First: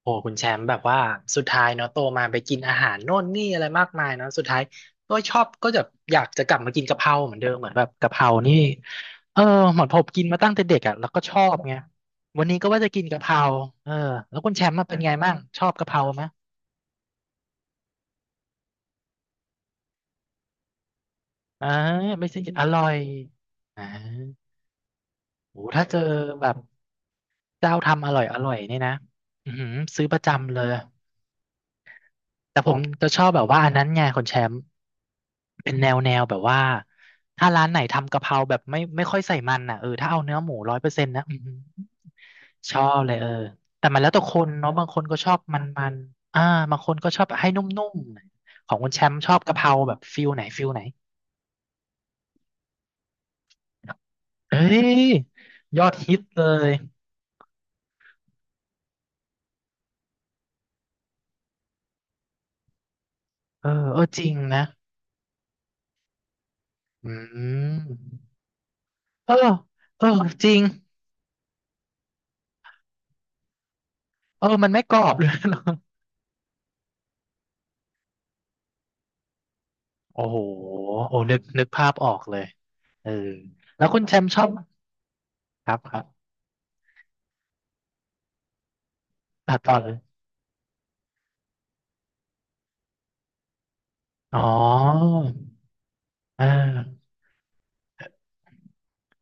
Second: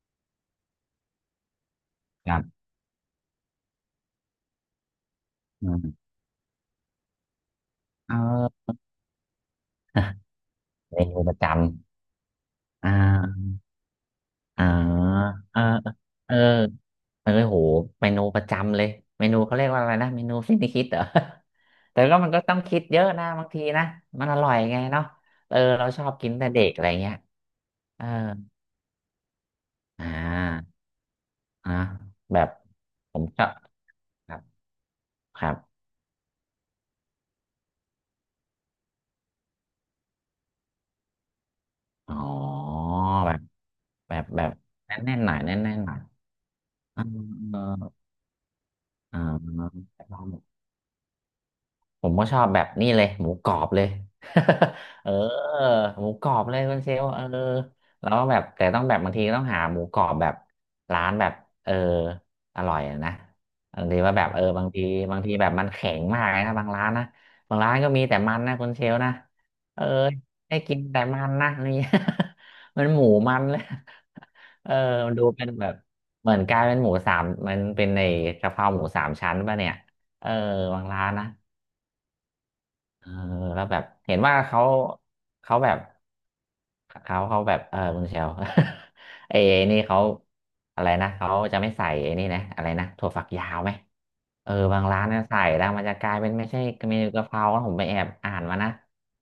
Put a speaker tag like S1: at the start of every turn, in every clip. S1: โอ้คุณแชมป์แบบว่าสุดท้ายเนาะโตมา
S2: ค
S1: ไป
S2: รั
S1: กิน
S2: บ
S1: อาหารโน่นนี่อะไรมากมายเนาะสุดท้ายก็ชอบ
S2: อื
S1: ก็จะ
S2: ม
S1: อยากจะกลับมากินกะเพราเหมือนเดิมเหมือนแบบกะ
S2: เออ
S1: เพรานี่ เออเหมือนผมกินมาตั้งแต่เด็กอ่ะ
S2: เม
S1: แล้วก็
S2: นู
S1: ช
S2: ประ
S1: อ
S2: จ
S1: บไงวันนี้ก็ว่า
S2: ำ
S1: จะ
S2: อ่า
S1: กินกะเพราเออแล้วคุณแช
S2: อ่า
S1: มป์มาเป็นไงบ้าง
S2: เอ
S1: ช
S2: อ
S1: อบกะเพราไหม
S2: เออเออโหเมนูประจำเลยเมนูเขาเรียกว่าอะไรนะเมนูสิ้นคิดเหรอ
S1: อ่า
S2: แต่ก็
S1: ไม่
S2: มัน
S1: ใช่
S2: ก็ต้อง
S1: อ
S2: คิ
S1: ร่
S2: ด
S1: อย
S2: เยอะนะบางที
S1: อ่า
S2: นะมันอร่อยไงเนาะเออ
S1: โอ้ถ้า
S2: เรา
S1: เจอ
S2: ชอบกิน
S1: แบ
S2: แต่
S1: บ
S2: เด็กอะไรเงี้ย
S1: เจ้า
S2: เออ
S1: ทำอร่อยอร่อยนี่นะอือหือ
S2: อ่
S1: ซื้อประจำเลย
S2: าอ่ะแบบ
S1: แต่ผมจะ
S2: ผ
S1: ช
S2: ม
S1: อบ
S2: ช
S1: แบ
S2: อ
S1: บ
S2: บ
S1: ว่าอันนั้นไงคน
S2: ค
S1: แช
S2: รับ
S1: มป์
S2: ครับ
S1: เป็นแนวแนวแบบว่าถ้าร้านไหนทำกะเพราแบบไม่ค่อยใส่มันอ่ะเออถ้าเอาเนื้อหมูร้อยเปอร์เซ็นต์นะอื้อหือ
S2: อ๋อ
S1: ช
S2: แบ
S1: อ
S2: บ
S1: บเลยเออแต่มันแล้ว
S2: แบ
S1: แต่
S2: บ
S1: ค
S2: แบ
S1: น
S2: บ
S1: เนาะบางคน
S2: แน่
S1: ก็
S2: นๆ
S1: ช
S2: ห
S1: อ
S2: น่อ
S1: บ
S2: ยแน่
S1: มั
S2: น
S1: นมั
S2: ๆหน่
S1: น
S2: อย
S1: อ่าบางคน
S2: เออ
S1: ก็ชอบให้นุ่ม
S2: เ
S1: ๆของคนแชม
S2: ออ
S1: ป์ชอบกะเพราแบบ
S2: เอ
S1: ฟิลไหน
S2: อ
S1: ฟิลไหน
S2: ผมก็ชอบแบบนี้เลยหมูกรอบเลย
S1: เอ้ย
S2: เออ
S1: ยอด
S2: หมู
S1: ฮิต
S2: กรอ
S1: เล
S2: บเลย
S1: ย
S2: คุณเชลเออแล้วแบบแต่ต้องแบบบางทีก็ต้องหาหมูกรอบแบบร้านแบบเอออร่อยอะนะ
S1: เออ
S2: บาง
S1: เอ
S2: ที
S1: อ
S2: ว่า
S1: จ
S2: แบ
S1: ริ
S2: บ
S1: งนะ
S2: บางทีแบบมันแข็งมากเลยนะบางร้านนะ
S1: อื
S2: บาง
S1: ม
S2: ร้านก็มีแต่มันนะคุณเชลนะ
S1: เออ
S2: เออ
S1: เออจริ
S2: ให้
S1: ง
S2: กินแต่มันนะนี่ มันหมูมันเลย
S1: เออ มั
S2: เอ
S1: น
S2: อ
S1: ไม่กรอ
S2: มั
S1: บ
S2: นดู
S1: เลย
S2: เป็น
S1: เนอะ
S2: แบบเหมือนกลายเป็นหมูสามมันเป็นในกะเพราหมูสามชั้นป่ะเนี่ย
S1: โอ้
S2: เออ
S1: โห
S2: บางร้าน
S1: โอ้
S2: นะ
S1: นึกนึกภาพออกเลย
S2: เอ
S1: เออ
S2: อแล้วแบ
S1: แล้
S2: บ
S1: วคุณแช
S2: เห็น
S1: มป์
S2: ว่า
S1: ชอบ
S2: เขา
S1: ค
S2: แบ
S1: รับ
S2: บ
S1: ครับ
S2: เขาแบบเออคุณเชล เอ
S1: ตัดต่อ
S2: นี่
S1: เลย
S2: เขาอะไรนะเขาจะไม่ใส่ไอ้นี่นะอะไรนะถั่วฝักยาวไหม
S1: อ๋อ
S2: เออบางร้านเนี่ยใส่แล้วมันจะกลายเป็น
S1: อ่
S2: ไม่ใช่เมนู
S1: า
S2: กะเพรานะผมไปแอบอ่านมานะ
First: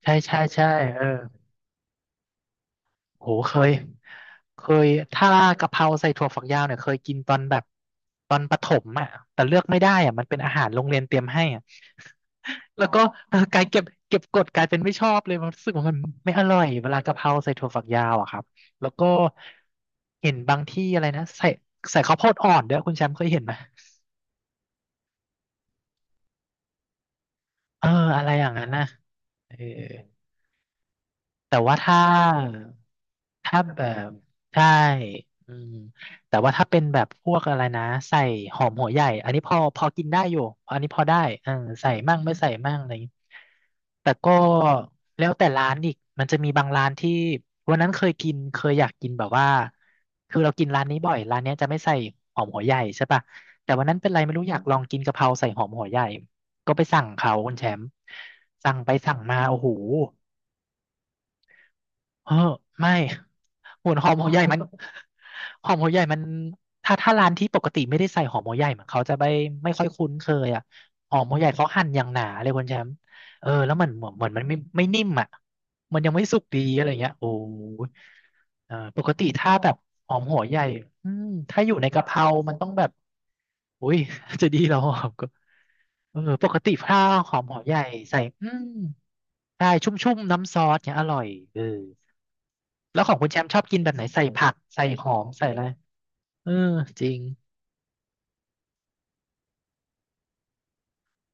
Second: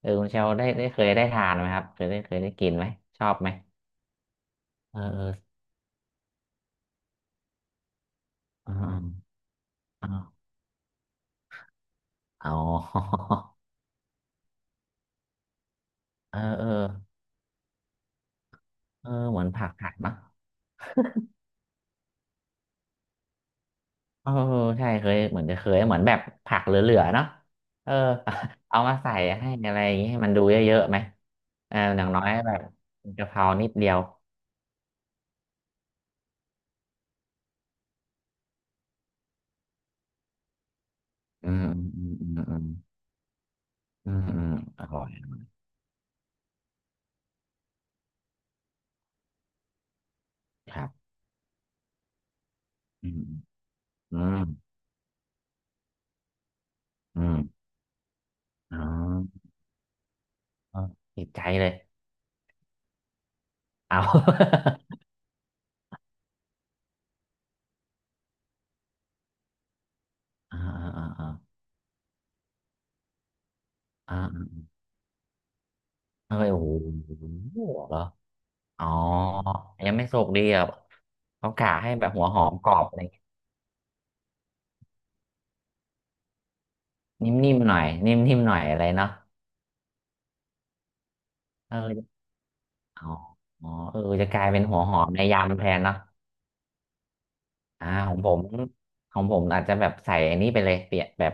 S2: เออ
S1: ใช่
S2: คุณเช
S1: ใช่
S2: ลได้
S1: ใช่
S2: ได้เค
S1: เออ
S2: ยได้ทานไหมครับเคยได้เคยได้กินไหมชอ
S1: โห
S2: บไหม
S1: เคยเคย
S2: เอ
S1: ถ้า
S2: อ
S1: กะเพราใส่ถั่วฝักยาวเนี่ยเคยกินตอนแบบตอนประถ
S2: เอ
S1: ม
S2: อ
S1: อ่ะแต่เลือกไม่ได้
S2: เออ
S1: อ่ะ
S2: เอ
S1: มันเป็น
S2: อ
S1: อาหารโรงเรียนเตรียมให้อ่ะ
S2: อ๋อ
S1: แล้วก็ เออกลายเก็บกดกลายเป็นไม่ชอบเลยมันรู้สึกว่ามันไม่
S2: เออ
S1: อร่อ
S2: เอ
S1: ย
S2: อ
S1: เวลากะเพราใส่ถั่วฝักยาวอะครับแล้วก็
S2: เออเหมือนผักผัดเนอะ
S1: เห็นบางที่อะไรนะใส่ใส่ข้าวโพดอ่อนด้วยคุณแชมป์เคยเห็นไหม
S2: เออใช่เคยเหมือนจะเคยเหมือนแบบผักเหลือๆเนาะ
S1: เออ
S2: เออ
S1: อะไรอย่างนั้ น
S2: เอา
S1: นะ
S2: มาใส่ให้
S1: เออ
S2: อะไรอย่างงี้ให้มันดูเยอะๆไหม
S1: แต่
S2: เอ
S1: ว่า
S2: อ
S1: ถ้า
S2: อย่างน้อยแบบกะเพรา
S1: ถ้า
S2: นิด
S1: แบ
S2: เดียว
S1: บใช่อืมแต่ว่าถ้าเป็นแบบพวกอะไรนะใส่หอมหัวใหญ่อันนี้พอพอกินได้อยู่อันนี้พอได้เอ
S2: อื
S1: อ
S2: ม
S1: ใส่
S2: อืม
S1: มั่ง
S2: อื
S1: ไม่
S2: ม
S1: ใส่
S2: อืม
S1: มั่งอะไรอย่างงี้แต่
S2: อืม
S1: ก็
S2: อืมอร่อย
S1: แล้วแต่ร้านอีกมันจะมีบางร้านที่วันนั้นเคยกินเคยอยากกินแบบว่าคือเรากิน
S2: ค
S1: ร้า
S2: รั
S1: น
S2: บ
S1: นี้บ่อยร้านเนี้ยจะไม่ใส่หอมหัวใหญ่ใช่
S2: อืม
S1: ปะแต่วันนั้นเป็น
S2: อื
S1: ไรไม่
S2: ม
S1: รู้อยากลองกินกะเพราใส่หอมหัวใหญ่ก็ไปสั่ง
S2: อื
S1: เขา
S2: ม
S1: คุณแชมป์สั่
S2: อ๋
S1: ง
S2: อ
S1: ไปสั่งมาโอ้โห
S2: เออติดใจเลย
S1: เออไม่หุ่น
S2: เอา
S1: หอ มหัวใหญ่มันหอมหัวใหญ่มันถ้าร้านที่ปกติไม่ได้ใส่หอมหัวใหญ่เหมือนเขาจะไม่ค่อยคุ้นเคย
S2: อ่า
S1: อ่ะ
S2: อ่า
S1: หอม
S2: อ่า
S1: หัวใหญ่เขาหั่นอย่างหนาเลยคุณแชมป์เออแล้วมันเหมือน
S2: อ่า
S1: เหมือนมันไม่นิ่มอ่ะมันยังไม่
S2: เออ
S1: สุกดี
S2: โอ้โห
S1: อะไรเงี้ยโอ้ย
S2: เหรอ
S1: เออ
S2: อ๋อ
S1: ปกติถ้าแบบ
S2: ยังไม่
S1: หอ
S2: สุ
S1: ม
S2: ก
S1: หั
S2: ดี
S1: วใหญ่
S2: อ่ะ
S1: อืม
S2: เขา
S1: ถ้า
S2: กะ
S1: อยู่ใน
S2: ให้
S1: กะ
S2: แบ
S1: เพ
S2: บหั
S1: รา
S2: วหอ
S1: มั
S2: ม
S1: นต้
S2: ก
S1: อง
S2: รอ
S1: แบ
S2: บ
S1: บ
S2: อะไรอย่างง
S1: อุ้ยจะดีเหรอหอมก็เออปกติถ้าห
S2: ี้
S1: อม
S2: นิ่
S1: หั
S2: ม
S1: ว
S2: ๆ
S1: ให
S2: หน่
S1: ญ่
S2: อย
S1: ใส่
S2: นิ่ม
S1: อื
S2: ๆหน่อย
S1: ม
S2: อะไรเนาะ
S1: ใช่ชุ่มๆน้ำซอสเนี่ยอร่อยเออ
S2: เออ
S1: แล้ว
S2: อ๋อ
S1: ของคุณแชมป์ชอบ
S2: อ๋อ
S1: กินแบบ
S2: เอ
S1: ไห
S2: อ
S1: นใส่
S2: จะกลา
S1: ผั
S2: ย
S1: ก
S2: เป็นหัว
S1: ใส่
S2: หอ
S1: ห
S2: ม
S1: อ
S2: ใน
S1: มใส่อะ
S2: ยำ
S1: ไร
S2: แทนเนาะ
S1: เออจริง
S2: อ่าของผมของผมอาจจะแบบใส่อันนี้ไปเลยเปลี่ยนแบบ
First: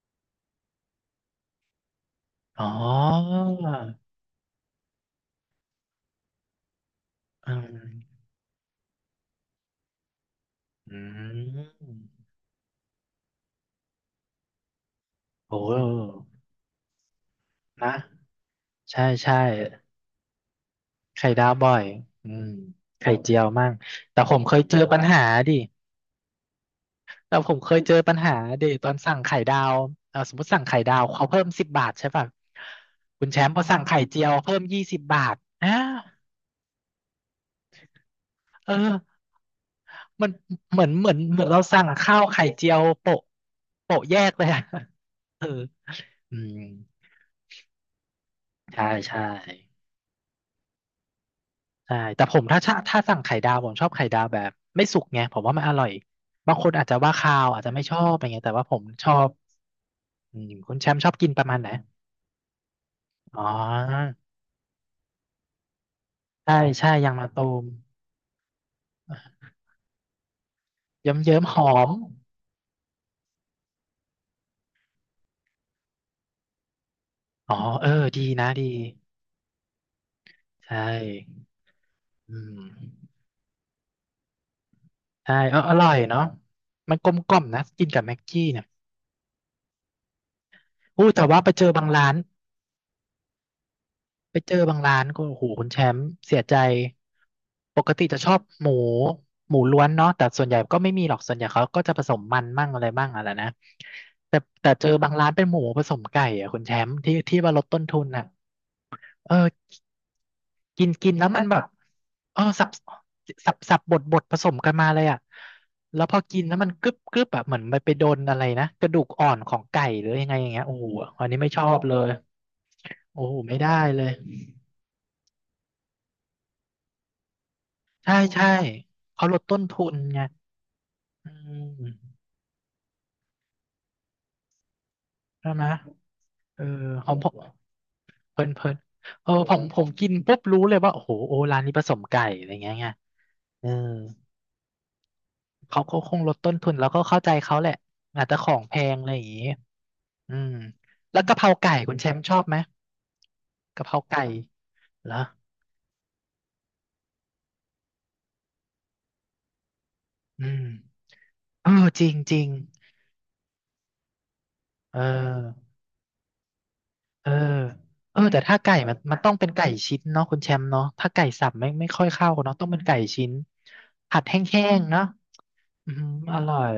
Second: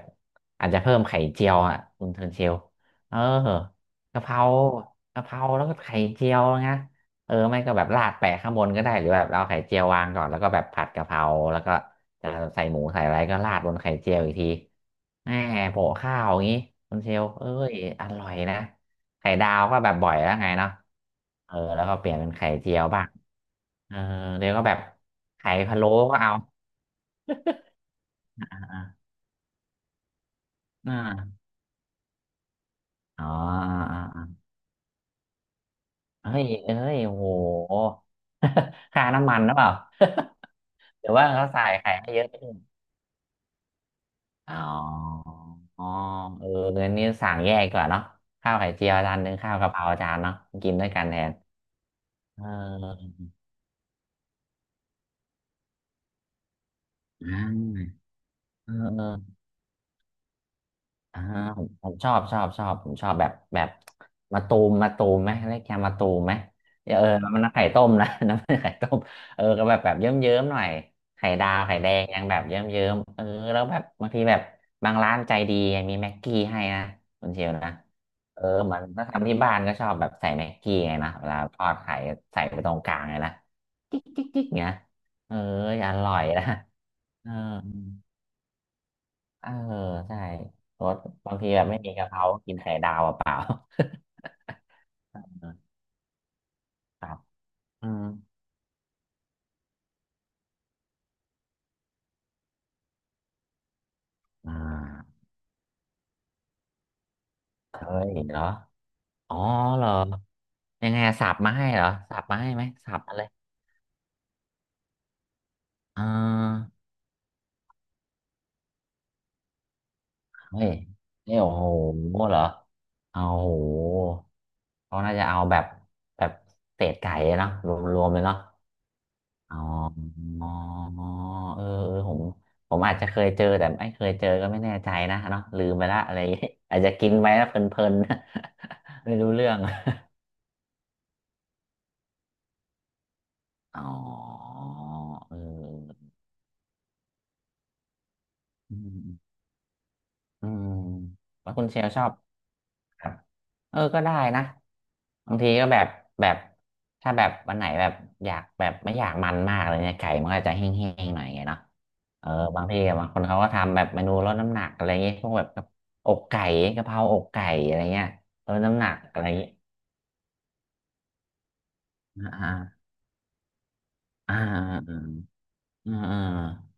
S2: อาจจะเพิ่มไข่เจียวอ่ะคุณเทิร์นเชล
S1: อ๋อ
S2: เออกะเพรากะเพราแล้วก็ไข่เจียวนะเออ
S1: อื
S2: ไม่ก็แบบราด
S1: ม
S2: แปะข้างบนก็ได้หรือแบบเราเอาไข่เจียววางก่อนแล้วก็แบบผัด
S1: อื
S2: กะเพราแล้วก็
S1: ม
S2: จะใส่หมูใส่อะไรก็ราดบนไข่เจียวอีกทีแหม
S1: โอ้
S2: โปะข้าวอย่างนี้คุณเชลเอ้ย
S1: นะ
S2: อร่อยนะ
S1: ใช่
S2: ไข่
S1: ใช่
S2: ดาวก็แบบบ่อยแล้วไงเนาะ
S1: ไข่ดา
S2: เอ
S1: ว
S2: อ
S1: บ่อ
S2: แล้
S1: ย
S2: วก็เปลี่ยน
S1: อื
S2: เป็น
S1: ม
S2: ไข่เจียวบ้าง
S1: ไข่เจียวมั่ง
S2: เออ
S1: แต่ผม
S2: เดี๋ย
S1: เค
S2: ว
S1: ย
S2: ก็แบ
S1: เจ
S2: บ
S1: อปัญหา
S2: ไข่
S1: ดิ
S2: พะโล้ก็เอา
S1: แต่ผมเคยเจอปัญหาดิตอนสั่งไข่ดาวเออสมมติสั่งไข่ดาวเขา
S2: อ่า
S1: เพิ่มสิบบาทใช่ป่ะคุ
S2: อ๋อ
S1: ณแชมป์พอ
S2: อ่า
S1: สั่งไข่เจียว
S2: อ่า
S1: เพิ่มยี่สิบบาทอ้า
S2: เฮ้ยเอ้ยโอ้โห
S1: เออ
S2: ค่าน้ำมันหรือเปล่า
S1: มันเหมือน
S2: ห
S1: เห
S2: รื
S1: มื
S2: อ
S1: อน
S2: ว่า
S1: เหมื
S2: เขา
S1: อนเรา
S2: ใส่
S1: สั่ง
S2: ไข่ให้
S1: ข้า
S2: เย
S1: ว
S2: อะ
S1: ไข่เจียวโปะโปะแยกเลย
S2: อ๋อ
S1: อะ เออ
S2: อ๋อ
S1: อื
S2: เออ
S1: ม
S2: เงินนี้สั่งแยกดีกว่าเนาะข้าวไข่
S1: ใช่
S2: เจียวจาน
S1: ใช่
S2: หนึ่งข้าวกะเพราจานเนาะกินด้วยกันแทน
S1: ใช่แต่ผ
S2: เอ
S1: มถ้าชะถ้า
S2: อ
S1: สั่งไข่ดาวผมชอบไข่ดาวแบบไม่สุกไงผมว่ามันอร่อยบางคนอาจจะว่าคา
S2: อ่า
S1: วอาจจะไม่ชอบอะไรเงี้ยแต่ว่า
S2: เอ
S1: ผ
S2: อ
S1: ม
S2: เอ
S1: ชอบ
S2: อ
S1: อืมคุณแชมป์ชอบ
S2: อ่า
S1: กินประมาณ
S2: ผ
S1: ไหน
S2: มผมชอบผมชอบแบบ
S1: อ๋
S2: แบบ
S1: อ
S2: มาตูมมาตูมไหมเรียกแกมาตูมไหม
S1: ใช่ใช่
S2: เออ
S1: ยางมะ
S2: มั
S1: ตู
S2: นน้ำไข่
S1: ม
S2: ต้มนะ น้ำไข่ต้มเออก็แบบเยิ้มเยิ้มหน่อย
S1: เยิ้ม
S2: ไข่
S1: เยิ้ม
S2: ดา
S1: ห
S2: ว
S1: อ
S2: ไข่แด
S1: ม
S2: งยังแบบเยิ้มเยิ้มเออแล้วแบบบางทีแบบบางร้านใจดีมีแม็กกี้ให้นะคุณเชียว
S1: อ๋อ
S2: นะ
S1: เออดี
S2: เออ
S1: นะดี
S2: เหมันถ้าทำที่บ้านก็ชอบแบบใส่แม็กกี้
S1: ใช่
S2: ไงนะเวลาทอดไข่
S1: อื
S2: ใส่ไป
S1: ม
S2: ตรงกลางเลยนะจิ๊กจิ๊กจิ๊กเนี้ยเอ
S1: ใช่
S2: อ
S1: เอออร่
S2: อ
S1: อย
S2: ร่อ
S1: เนาะ
S2: ยนะ
S1: มันกลม
S2: เอ
S1: ก
S2: อ
S1: ล่อมนะกินกับแม็กกี้เนี่ย
S2: เออใช่รส
S1: อู้แต่
S2: บาง
S1: ว่า
S2: ที
S1: ไป
S2: แบ
S1: เจ
S2: บ
S1: อ
S2: ไม่
S1: บาง
S2: มี
S1: ร้า
S2: กะเพ
S1: น
S2: ราก็กินไข่ดาวเปล่า
S1: ไปเจอบางร้านก็โอ้โหคุณแชมป์เสียใจ
S2: ๆครับ
S1: ป
S2: อื
S1: ก
S2: ม
S1: ติจะชอบหมูหมูล้วนเนาะแต่ส่วนใหญ่ก็ไม่มีหรอกส่วนใหญ่เขาก็จะผสมมันมั่งอะไรมั่งอะไรนะแต่
S2: อ่
S1: แต่เจอบาง
S2: า
S1: ร้านเป็นหมูผสมไก่อะคุณแชมป์ที่ที่ว่าลด
S2: เค
S1: ต้นทุน
S2: ย
S1: อ่ะ
S2: เหรอ
S1: เอ
S2: อ๋
S1: อ
S2: อเหรอ
S1: กิ
S2: ยั
S1: น
S2: งไง
S1: กิน
S2: อะ
S1: แล้
S2: สั
S1: ว
S2: บ
S1: มัน
S2: มา
S1: แบบ
S2: ให้เหรอสับมา
S1: เออ
S2: ให้ไหม
S1: สับ
S2: สับมาเลย
S1: สับสับบดบดผสมกันมาเลยอ่ะ
S2: อ่
S1: แล้วพอกินแล้ว
S2: า
S1: มันกรึบกรึบอะเหมือนมันไปโดนอะไรนะกระดูกอ่อนของไก่หรือยังไงอย่าง
S2: เฮ้
S1: เงี้ย
S2: ย
S1: โอ้โหอัน
S2: นี่
S1: นี้ไม่
S2: โอ้
S1: ช
S2: โห
S1: อบเลย
S2: เหรอ
S1: โอ้
S2: เอา
S1: โห
S2: โห
S1: ไม่ได้เลย
S2: เขาน่าจะเอาแบบแบบเศษไก่เนาะรวม
S1: ใช่
S2: ๆเลยเนาะ
S1: ใช่เขาลด
S2: อ๋
S1: ต้
S2: อ
S1: นทุนไงอื
S2: เออผ
S1: ม
S2: มผมอาจจะเคยเจอแต่ไม่เคยเจอก็ไม่แน่ใจนะเนาะ
S1: ใช่ไห
S2: ลื
S1: ม
S2: มไปละอะไรอย่างงี้
S1: เออ
S2: อาจจะ
S1: ข
S2: กิ
S1: อ
S2: น
S1: งผ
S2: ไป
S1: ม
S2: แล้วเพลินๆ
S1: เพลินเพลิน
S2: ไม่
S1: เอ
S2: รู้
S1: อ
S2: เรื่
S1: ผ
S2: อง
S1: มผมกินปุ๊บรู้เลยว่าโอ้โหโอร้านนี้ผสมไก่อะไรเงี้ยไงเออ
S2: อ๋อเอ
S1: เขาก็
S2: อ
S1: คงลดต้นทุนแล้วก็เข้าใจเขาแหละอาจจะของแพ
S2: อื
S1: งอะไร
S2: ม
S1: อย่างงี้อื
S2: อื
S1: ม
S2: ม
S1: แล้วกะเพ
S2: แล้
S1: รา
S2: วคุณ
S1: ไก่
S2: เชล
S1: คุณ
S2: ชอ
S1: แช
S2: บ
S1: มป์ชอบไหม
S2: ครับเออ
S1: กะเพรา
S2: ก็ได้
S1: ไก่
S2: นะ
S1: เหรอ
S2: บางทีก็แบบ แบบ ถ้าแบบวันไหนแบบอยากแบบไม่อยากมันมากเลยเนี่ยไก่มันก็
S1: อื
S2: จะแห
S1: ม
S2: ้งๆหน่อยไงเนาะ
S1: เออจริง
S2: เออ
S1: จริง
S2: บางทีบางคนเขาก็ทำแบบเมนูลดน้ำหนักอะไร
S1: เอ
S2: เงี้ยพวกแบบกั
S1: อ
S2: บอกไก่กะเพราอก
S1: เออ
S2: ไก่อะไรเงี้ย
S1: เออแต่
S2: ล
S1: ถ้า
S2: ด
S1: ไก่
S2: น้ำหนั
S1: มั
S2: ก
S1: นมั
S2: อะ
S1: น
S2: ไร
S1: ต้องเป็
S2: เงี้ย
S1: นไก่ชิ้นเนาะคุณแชมป์เนาะถ้าไก่สับไม่ค่อยเข้าเนาะต้องเป็น
S2: อ่า
S1: ไก่ชิ้นผัดแห
S2: อ่า
S1: ้งๆ
S2: อ่า
S1: เนาะอื
S2: อ่า
S1: ม
S2: อ่
S1: อร่อย
S2: า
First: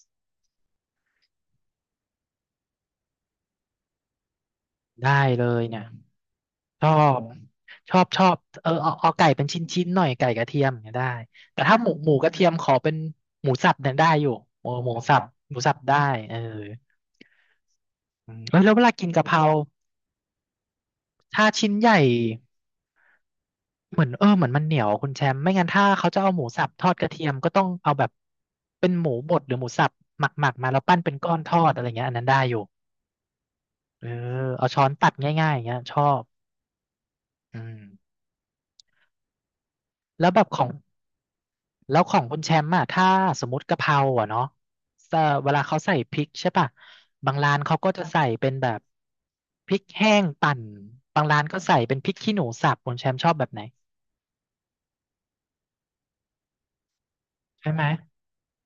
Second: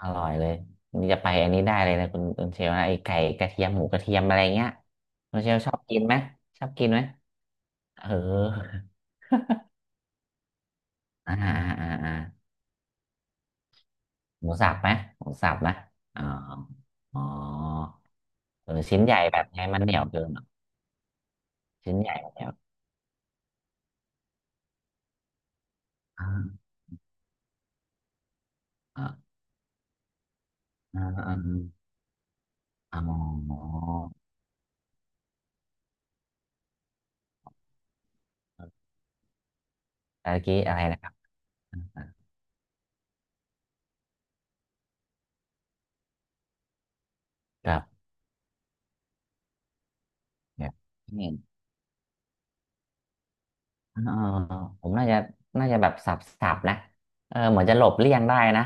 S2: อร่อยเลยนี่จะไปอันนี้ได้เลยนะคุณเชลนะไอ้ไก่กระเทียมหมูกระเทียมอะไรเงี้ย
S1: ได้
S2: คุณ
S1: เล
S2: เชล
S1: ย
S2: ชอ
S1: เนี่
S2: บ
S1: ย
S2: กินไหมชอบ
S1: ช
S2: กิน
S1: อ
S2: ไหม
S1: บชอ
S2: เอ
S1: บ
S2: อ
S1: ชอบเออเอาไก่เป็นชิ้นๆหน่อยไก่กระเทียมเนี่ยได้
S2: อ่าอ่
S1: แต่ถ้าห
S2: า
S1: มูห
S2: อ่า
S1: มูกระเทียมขอเป็นหมูสับเนี่ยได้อยู่
S2: หมู
S1: ห
S2: สั
S1: มู
S2: บไห
S1: ห
S2: ม
S1: มูสั
S2: ห
S1: บ
S2: มูสั
S1: ห
S2: บ
S1: มูสั
S2: นะ
S1: บได้
S2: อ๋อ
S1: เออ
S2: อ๋อ
S1: อืมเออแล้
S2: เอ
S1: วเว
S2: อ
S1: ลา
S2: ชิ้น
S1: กิน
S2: ใหญ่
S1: กะเพ
S2: แบ
S1: รา
S2: บไงมันเหนียวเกินเหรอ
S1: ถ้าชิ้นให
S2: ชิ้น
S1: ญ่
S2: ใหญ่แบบเหนียว
S1: เหมือนเออเหมือนมันเหนียวคุณแชมป์ไม่งั้นถ้าเขาจะเอาหมูสั
S2: อ่า
S1: บทอดกระเทียมก็ต้องเอาแบบเป็นหมูบ
S2: อ่า
S1: ดหรือหมูสับหมักมาแล้วปั้น
S2: อ่า
S1: เป็นก้อ
S2: อ่า
S1: นทอดอะไรเงี้ยอันนั้นได้อยู่
S2: อ๋อ
S1: เออ
S2: เ
S1: เอาช้อนตัดง่ายๆอย่างเงี้ยชอบอืมแล้ว
S2: มื่
S1: แบ
S2: อ
S1: บ
S2: กี้
S1: ของ
S2: อะไรนะครับ
S1: แล้วของคุณแชมป์อะถ้าสมมติกะเพราอะเนาะเวลาเขาใส่พริกใช่ป่ะบางร้าน
S2: กั
S1: เขา
S2: บ
S1: ก็จะใส่เป็นแบบพริกแห้งปั่น
S2: เนี
S1: บาง
S2: ่ย
S1: ร้านก็ใส่เป็นพริกขี้หนูสับคุณแชมป์ชอบแบบไหน
S2: อ่าผมน่าจะน่าจะแบบสับนะเออเหมือน
S1: ใช่
S2: จะ
S1: ไห
S2: ห
S1: ม
S2: ลบเลี่ยงได้นะ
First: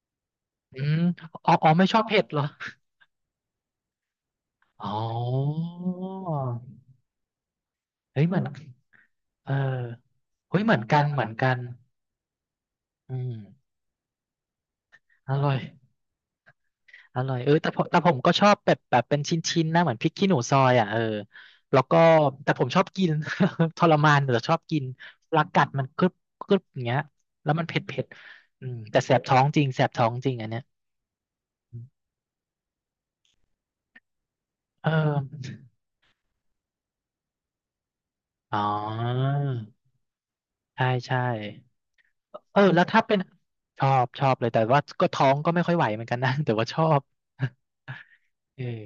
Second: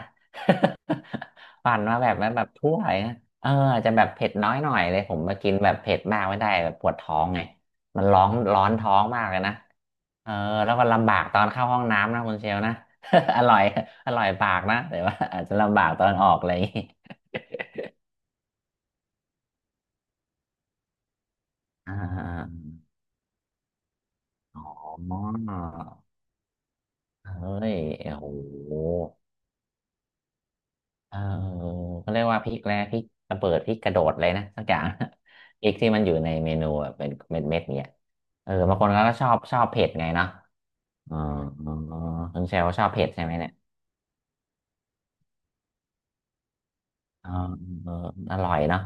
S1: อืมอ๋อ อ๋อ
S2: ปั่น
S1: ไม่ช
S2: มา
S1: อบ
S2: แบบ
S1: เผ็ดเหรอ
S2: ถ้วเลยนะเอออาจจะแบบเผ็ดน้อยหน่อย
S1: อ๋
S2: เล
S1: อ
S2: ยผมมากินแบบเผ็ดมากไม่ได้แบบปวดท้องไงมันร้
S1: เฮ้
S2: อ
S1: ย
S2: น
S1: เหมือน
S2: ร้อนท้องมากเลย
S1: เออ
S2: นะเออ
S1: เฮ้ยเห
S2: แล้ว
S1: มือน
S2: ก็
S1: กัน
S2: ลำบา
S1: เห
S2: ก
S1: มือน
S2: ตอน
S1: กัน
S2: เข้าห้องน้ำนะคุณเชลนะ
S1: อืม
S2: อร่อยอร่อยปากนะแต่ว่า
S1: อ
S2: อาจ
S1: ร่อ
S2: จะ
S1: ย
S2: ลำบากตอนออกอะไรอย่างงี้
S1: อร่อยเออแต่ผมก็ชอบแบบเป็นชิ้นๆนะเหมือนพริกขี้หนูซอยอ่ะเออแล้ว
S2: อ่
S1: ก็แต่
S2: า
S1: ผมชอบกิน ทรมานแต่ชอบ
S2: อ๋
S1: กิน
S2: อ
S1: ปลากัดมันกรึบอย่างเงี้ย
S2: เฮ้
S1: แล้วมัน
S2: ย
S1: เผ็ด
S2: โอ้
S1: อื
S2: โห
S1: มแต่แสบท้องจริงแสบท้องจริงอันเนี้ย
S2: เออเขาเรียกว่าพริกแร้พริกระเบิดพริกกระโดดเลยนะสักอย่าง
S1: เออ
S2: พริกที่มันอยู่ในเมนูอะเป็นเม็ดเม็ดเนี่ยเออ
S1: อ๋อ
S2: บางคนเขาก็ชอบเผ็ดไงเนาะ
S1: ใช่
S2: อ๋อ
S1: ใช่
S2: คุณเช
S1: เออ
S2: ล
S1: แล้
S2: ช
S1: ว
S2: อบ
S1: ถ้า
S2: เผ็ด
S1: เป็น
S2: ใช่ไหมเนี่ย
S1: ชอบชอบเลยแต่ว่าก็ท้องก็ไม่ค่อยไหวเหมือนกันนะแต่ว่าชอบ
S2: อ๋อเอออร่อย
S1: เออ
S2: เนาะ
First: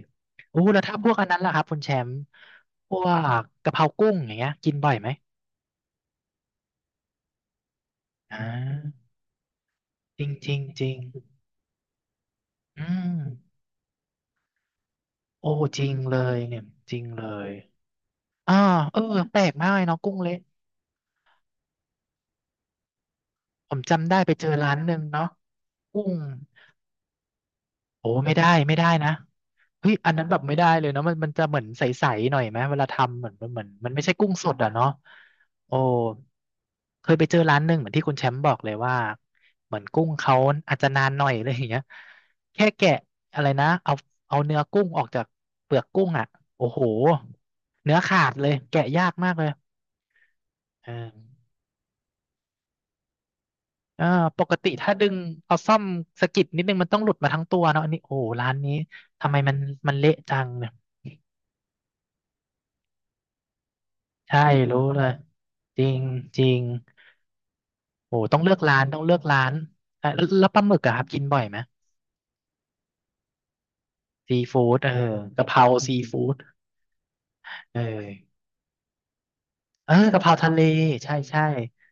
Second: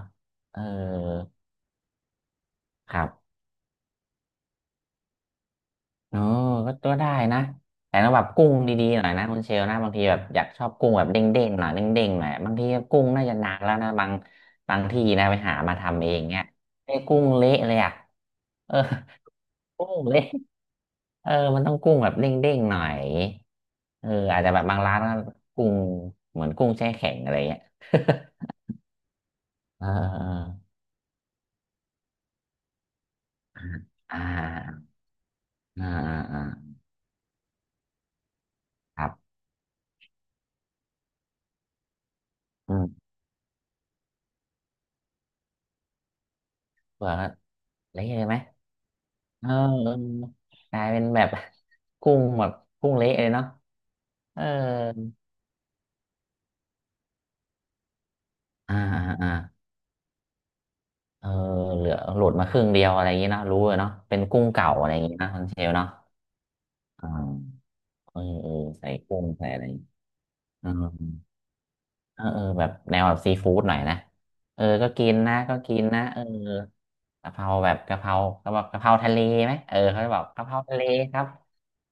S2: เอ
S1: โอ้แล้วถ้าพวกอัน
S2: อ
S1: นั้นล่ะครับคุณแชมป์พ
S2: ค
S1: ว
S2: รับ
S1: กกะเพรากุ้งอย่างเงี้ยกินบ่อยไหม
S2: เอ๋อก็ตัได้นะแต่ต้องแบบ
S1: อ่
S2: กุ้งดีๆห
S1: า
S2: น่อยนะคุณเชลนะบางทีแบ
S1: จ
S2: บ
S1: ริง
S2: อยาก
S1: จริง
S2: ชอบ
S1: จ
S2: กุ้
S1: ริ
S2: ง
S1: ง
S2: แบบเด้งๆหน่อยเด้งๆหน่อยบางที
S1: อื
S2: กุ้ง
S1: ม
S2: น่าจะหนักแล้วนะบางที่นะไป
S1: โอ้
S2: หามา
S1: จริง
S2: ทำเอ
S1: เล
S2: ง
S1: ย
S2: เนี่ย
S1: เนี่ยจ
S2: ไอ้
S1: ริง
S2: กุ้
S1: เล
S2: ง
S1: ย
S2: เละเลยอ่ะ
S1: อ่า
S2: เออ
S1: เออแปลกมากเลย
S2: กุ้
S1: เนาะ
S2: ง
S1: กุ้ง
S2: เละ
S1: เละ
S2: เออมันต้องกุ้งแบบเด้งๆหน่อย
S1: ผม
S2: เอ
S1: จำ
S2: อ
S1: ได้ไป
S2: อาจ
S1: เจอ
S2: จะแบบ
S1: ร้า
S2: บา
S1: น
S2: ง
S1: ห
S2: ร้า
S1: นึ่
S2: น
S1: ง
S2: ก็
S1: เนาะ
S2: กุ้ง
S1: กุ้ง
S2: เหมือนกุ้งแช่แข็งอะไรเงี้ย
S1: โอ้ไม่ได้นะ
S2: เออ
S1: เฮ้ยอัน
S2: เอ
S1: นั้นแบบไม่ได้เลยเนาะมันจะเหมือนใสๆหน่อยไหมเวลาทำเหมือนมัน
S2: อ
S1: ไม่ใช่กุ้งสดอ่ะเนาะโอ้
S2: อ่าอ่าอ่าอ่า
S1: เคยไปเจอร้านหนึ่งเหมือนที่คุณแชมป์บอกเลยว่า
S2: ครับ
S1: เหมือนกุ้งเขาอาจจะนานหน่อยอะไรอย่างเงี้ยแค่
S2: อื
S1: แกะ
S2: ม
S1: อะไรนะเอาเอาเนื้อกุ้งออกจากเปลือกกุ้งอ่ะโอ้โห
S2: เผื่อเละ
S1: เนื้อ
S2: เล
S1: ขา
S2: ย
S1: ด
S2: ไหม
S1: เลยแกะยากมากเล
S2: เอ
S1: ย
S2: อเออกลาย
S1: เออ
S2: เป็นแบบ กุ้งแบบกุ้งเละเลยเนาะ
S1: เออ
S2: เอ
S1: ป
S2: อ
S1: กติถ้าดึงเอาซ่อมสะกิดนิดนึงมันต้องหลุดมาทั้งตัวเนาะอันนี้โอ้โหร้านนี้
S2: อ่าอ่า
S1: ทำ
S2: อ่า
S1: ไมมันเละจังเนี่ย
S2: เออเหลือหลุดมาครึ่งเดียวอะไรอย่างงี้เนาะรู้เลยเนาะเป็น
S1: ใช่
S2: กุ้งเก่า
S1: รู้
S2: อะไรอ
S1: เล
S2: ย่าง
S1: ย
S2: งี้นะคุณเชล
S1: จ
S2: เนาะ
S1: ริงจริง
S2: อ่า
S1: โอ้
S2: เออ
S1: ต้อง
S2: เอ
S1: เลื
S2: อ
S1: อกร้าน
S2: ใส่
S1: ต้องเลือ
S2: กุ้
S1: ก
S2: ง
S1: ร้า
S2: ใส่
S1: น
S2: อะไรอย่างงี้
S1: อ่ะแล้วปลาหมึกอะครับกินบ่อยไหม
S2: เออเออแบบแนวแบบซีฟู้ดหน่อยนะ
S1: ซี
S2: เออ
S1: ฟู้ด
S2: ก็
S1: เอ
S2: กิ
S1: อ
S2: นนะ
S1: กะเพ
S2: ก็
S1: รา
S2: กิน
S1: ซี
S2: นะเออ
S1: ฟู้ด
S2: กะเพราแบบ
S1: เออ
S2: กะเพราเขาบบกกะเพราทะเลไหมเออ
S1: เออ
S2: เขาจะบ
S1: กะ
S2: อก
S1: เพรา
S2: กะ
S1: ทะ
S2: เพ
S1: เล
S2: ราทะเล
S1: ใช่
S2: ครับ
S1: ใช่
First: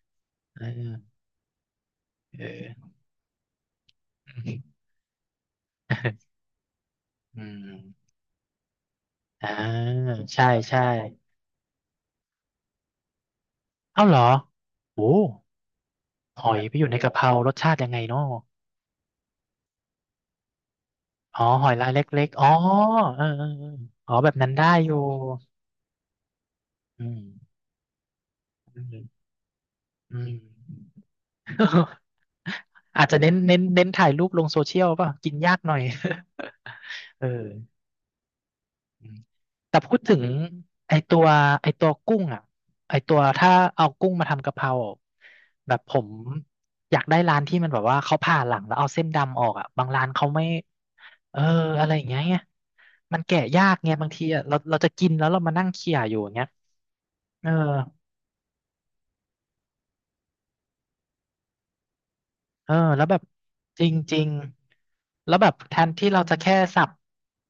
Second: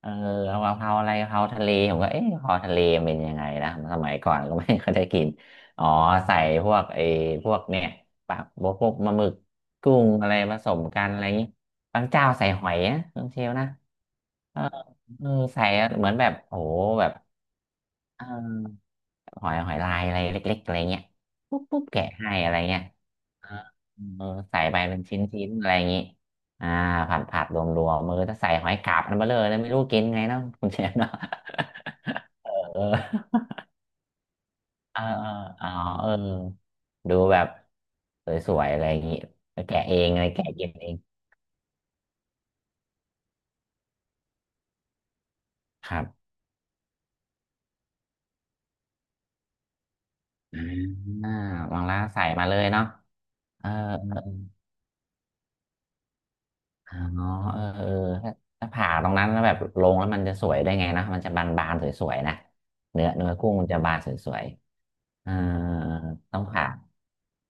S2: เออเอา
S1: เออ
S2: กะเพราอะไรกะเพราทะเลผมก็เอ๊ะกะ
S1: เอ
S2: เพรา
S1: อ
S2: ทะเลมันเป็นยังไงนะสมัยก่อนก็ไม่เคอยได้กินอ๋อใส่ พวกไอ้
S1: อื
S2: พวก
S1: ม
S2: เนี่ยปลาพวกปลาหมึก
S1: อ่า
S2: กุ้งอะไร
S1: ใช่
S2: ผส
S1: ใช่
S2: มกันอะไรอย่างนี้บางเจ้าใส่หอยนะบางเชลนะ
S1: เอ้าเหรอ
S2: เออ
S1: โอ้
S2: เออใส่เหมือนแบบ
S1: หอ
S2: โอ้
S1: ยไป
S2: โห
S1: อยู่ใน
S2: แบ
S1: กะ
S2: บ
S1: เพรารสชาติยังไง
S2: เอ
S1: เนาะ
S2: อ หอยหอยลายอะไรเล็กๆอะไรเงี้ย
S1: อ๋อ
S2: ปุ๊บ
S1: หอย
S2: ปุ๊บ
S1: ลายเล
S2: แกะ
S1: ็ก
S2: ให้
S1: ๆอ๋อ
S2: อะไรเงี้ย
S1: เออเอ
S2: เอ
S1: อ
S2: อ
S1: เอออ๋อ
S2: เออ
S1: แบบนั้น
S2: ใส่
S1: ได้
S2: ไป
S1: อ
S2: เป็
S1: ยู่
S2: นชิ้นๆอะไรอย่างงี้อ่า
S1: อื
S2: ผั
S1: ม
S2: ดผัดรวมมือถ้าใส่หอย
S1: อื
S2: กาบมัน
S1: ม
S2: เบ้อเร่อเลยไม่รู้กิน
S1: อื
S2: ไง
S1: ม
S2: เนาะ คุณเชฟเนาะ เออ
S1: อาจจะเน้นเน้นถ่ายรูปลงโซเชียล
S2: เอ
S1: ก
S2: อ
S1: ป่ะ
S2: เออ
S1: กินยาก
S2: อ๋
S1: ห
S2: อ
S1: น่อย
S2: เออดู
S1: เออ
S2: แบบสวยๆอะไรอย่า
S1: อื
S2: งงี้
S1: ม
S2: ไป
S1: แต่
S2: แกะ
S1: พู
S2: เอ
S1: ด
S2: ง
S1: ถึ
S2: อะ
S1: ง
S2: ไรแกะกินเอ
S1: ไอ
S2: ง
S1: ตัวไอตัวกุ้งอ่ะไอตัวถ้าเอากุ้งมาทำกะเพราแบบ
S2: ค
S1: ผ
S2: รั
S1: ม
S2: บ
S1: อยากได้ร้านที่มันแบบว่าเขาผ่าหลังแล้วเอาเส้นดำออกอ่ะบางร้านเขาไม่
S2: อ่า
S1: เออ
S2: บาง
S1: อะไร
S2: ร้า
S1: อ
S2: น
S1: ย่างเงี้ย
S2: ใส่
S1: ไง
S2: มาเลยเนาะ
S1: มันแกะยา
S2: เออ
S1: กไงบางทีอะเราจะกินแล้วเรามานั่งเคี่ยอยู่อย่างเงี้ย
S2: อ๋อ
S1: เออ
S2: เออเออถ้าถ้าผ่าตรงนั้นแล้วแบบลงแล้วมันจะสวยได้ไงนะมันจะบานๆสวยๆนะ
S1: เออแล้
S2: เนื้
S1: ว
S2: อ
S1: แบบ
S2: เนื้อกุ้งมันจะ
S1: จ
S2: บานส
S1: ริง
S2: วยๆ
S1: ๆแล้
S2: อ่า
S1: วแบบแทนที่เราจะ
S2: ต้อง
S1: แค่
S2: ผ่า
S1: สับ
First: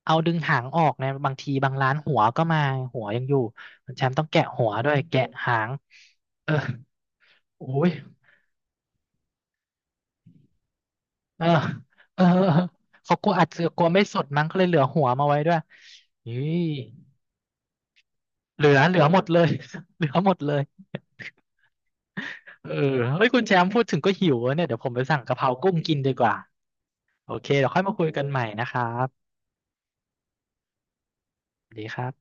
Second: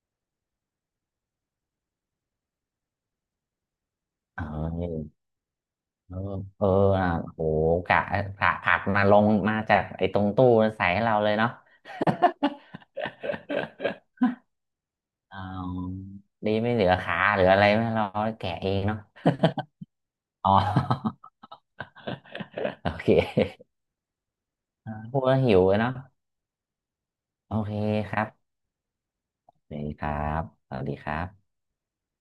S1: เอาดึงหางออกเนี่ยบางทีบางร้านหัวก็มาหัวยังอยู่แชมป์ต้อง
S2: เ
S1: แกะหัวด้วย
S2: ออ
S1: แกะหาง
S2: เออ
S1: เออ
S2: เอออ่ะโห
S1: โอ้ย
S2: กะผ่าผัดมาลงมาจากไอ้ตรงตู้ใส่ให้เราเลย
S1: เออ
S2: เนาะ
S1: เออเขากลัวอัดเสือกลัวไม่สดมั้งก็เลยเหลือหัวมาไว้
S2: อ๋
S1: ด้วย
S2: อ
S1: นี่
S2: ดีไม่เหลือขาเหลืออะไรไม่เราแกะ
S1: เหลื
S2: เอ
S1: อ
S2: ง
S1: เหลื
S2: เนาะ
S1: อหมดเลย เหลือหมด
S2: อ๋
S1: เลย
S2: อ
S1: เออ
S2: โอเ
S1: เฮ้ยคุณแช
S2: ค
S1: มป์พูดถึงก็หิวอะเนี่ยเดี๋ยวผ
S2: อ่า
S1: มไป
S2: พู
S1: สั่ง
S2: ดแล้
S1: กะ
S2: ว
S1: เพรา
S2: หิว
S1: กุ้
S2: เล
S1: ง
S2: ยเนาะ
S1: กินดีกว่าโอเค
S2: โอ
S1: เดี๋ย
S2: เค
S1: วค่อยมาคุย
S2: ครั
S1: กันใหม่
S2: บ
S1: นะครับ
S2: สวัสดีครับสวัสดีครับ
S1: สวัสดีครับ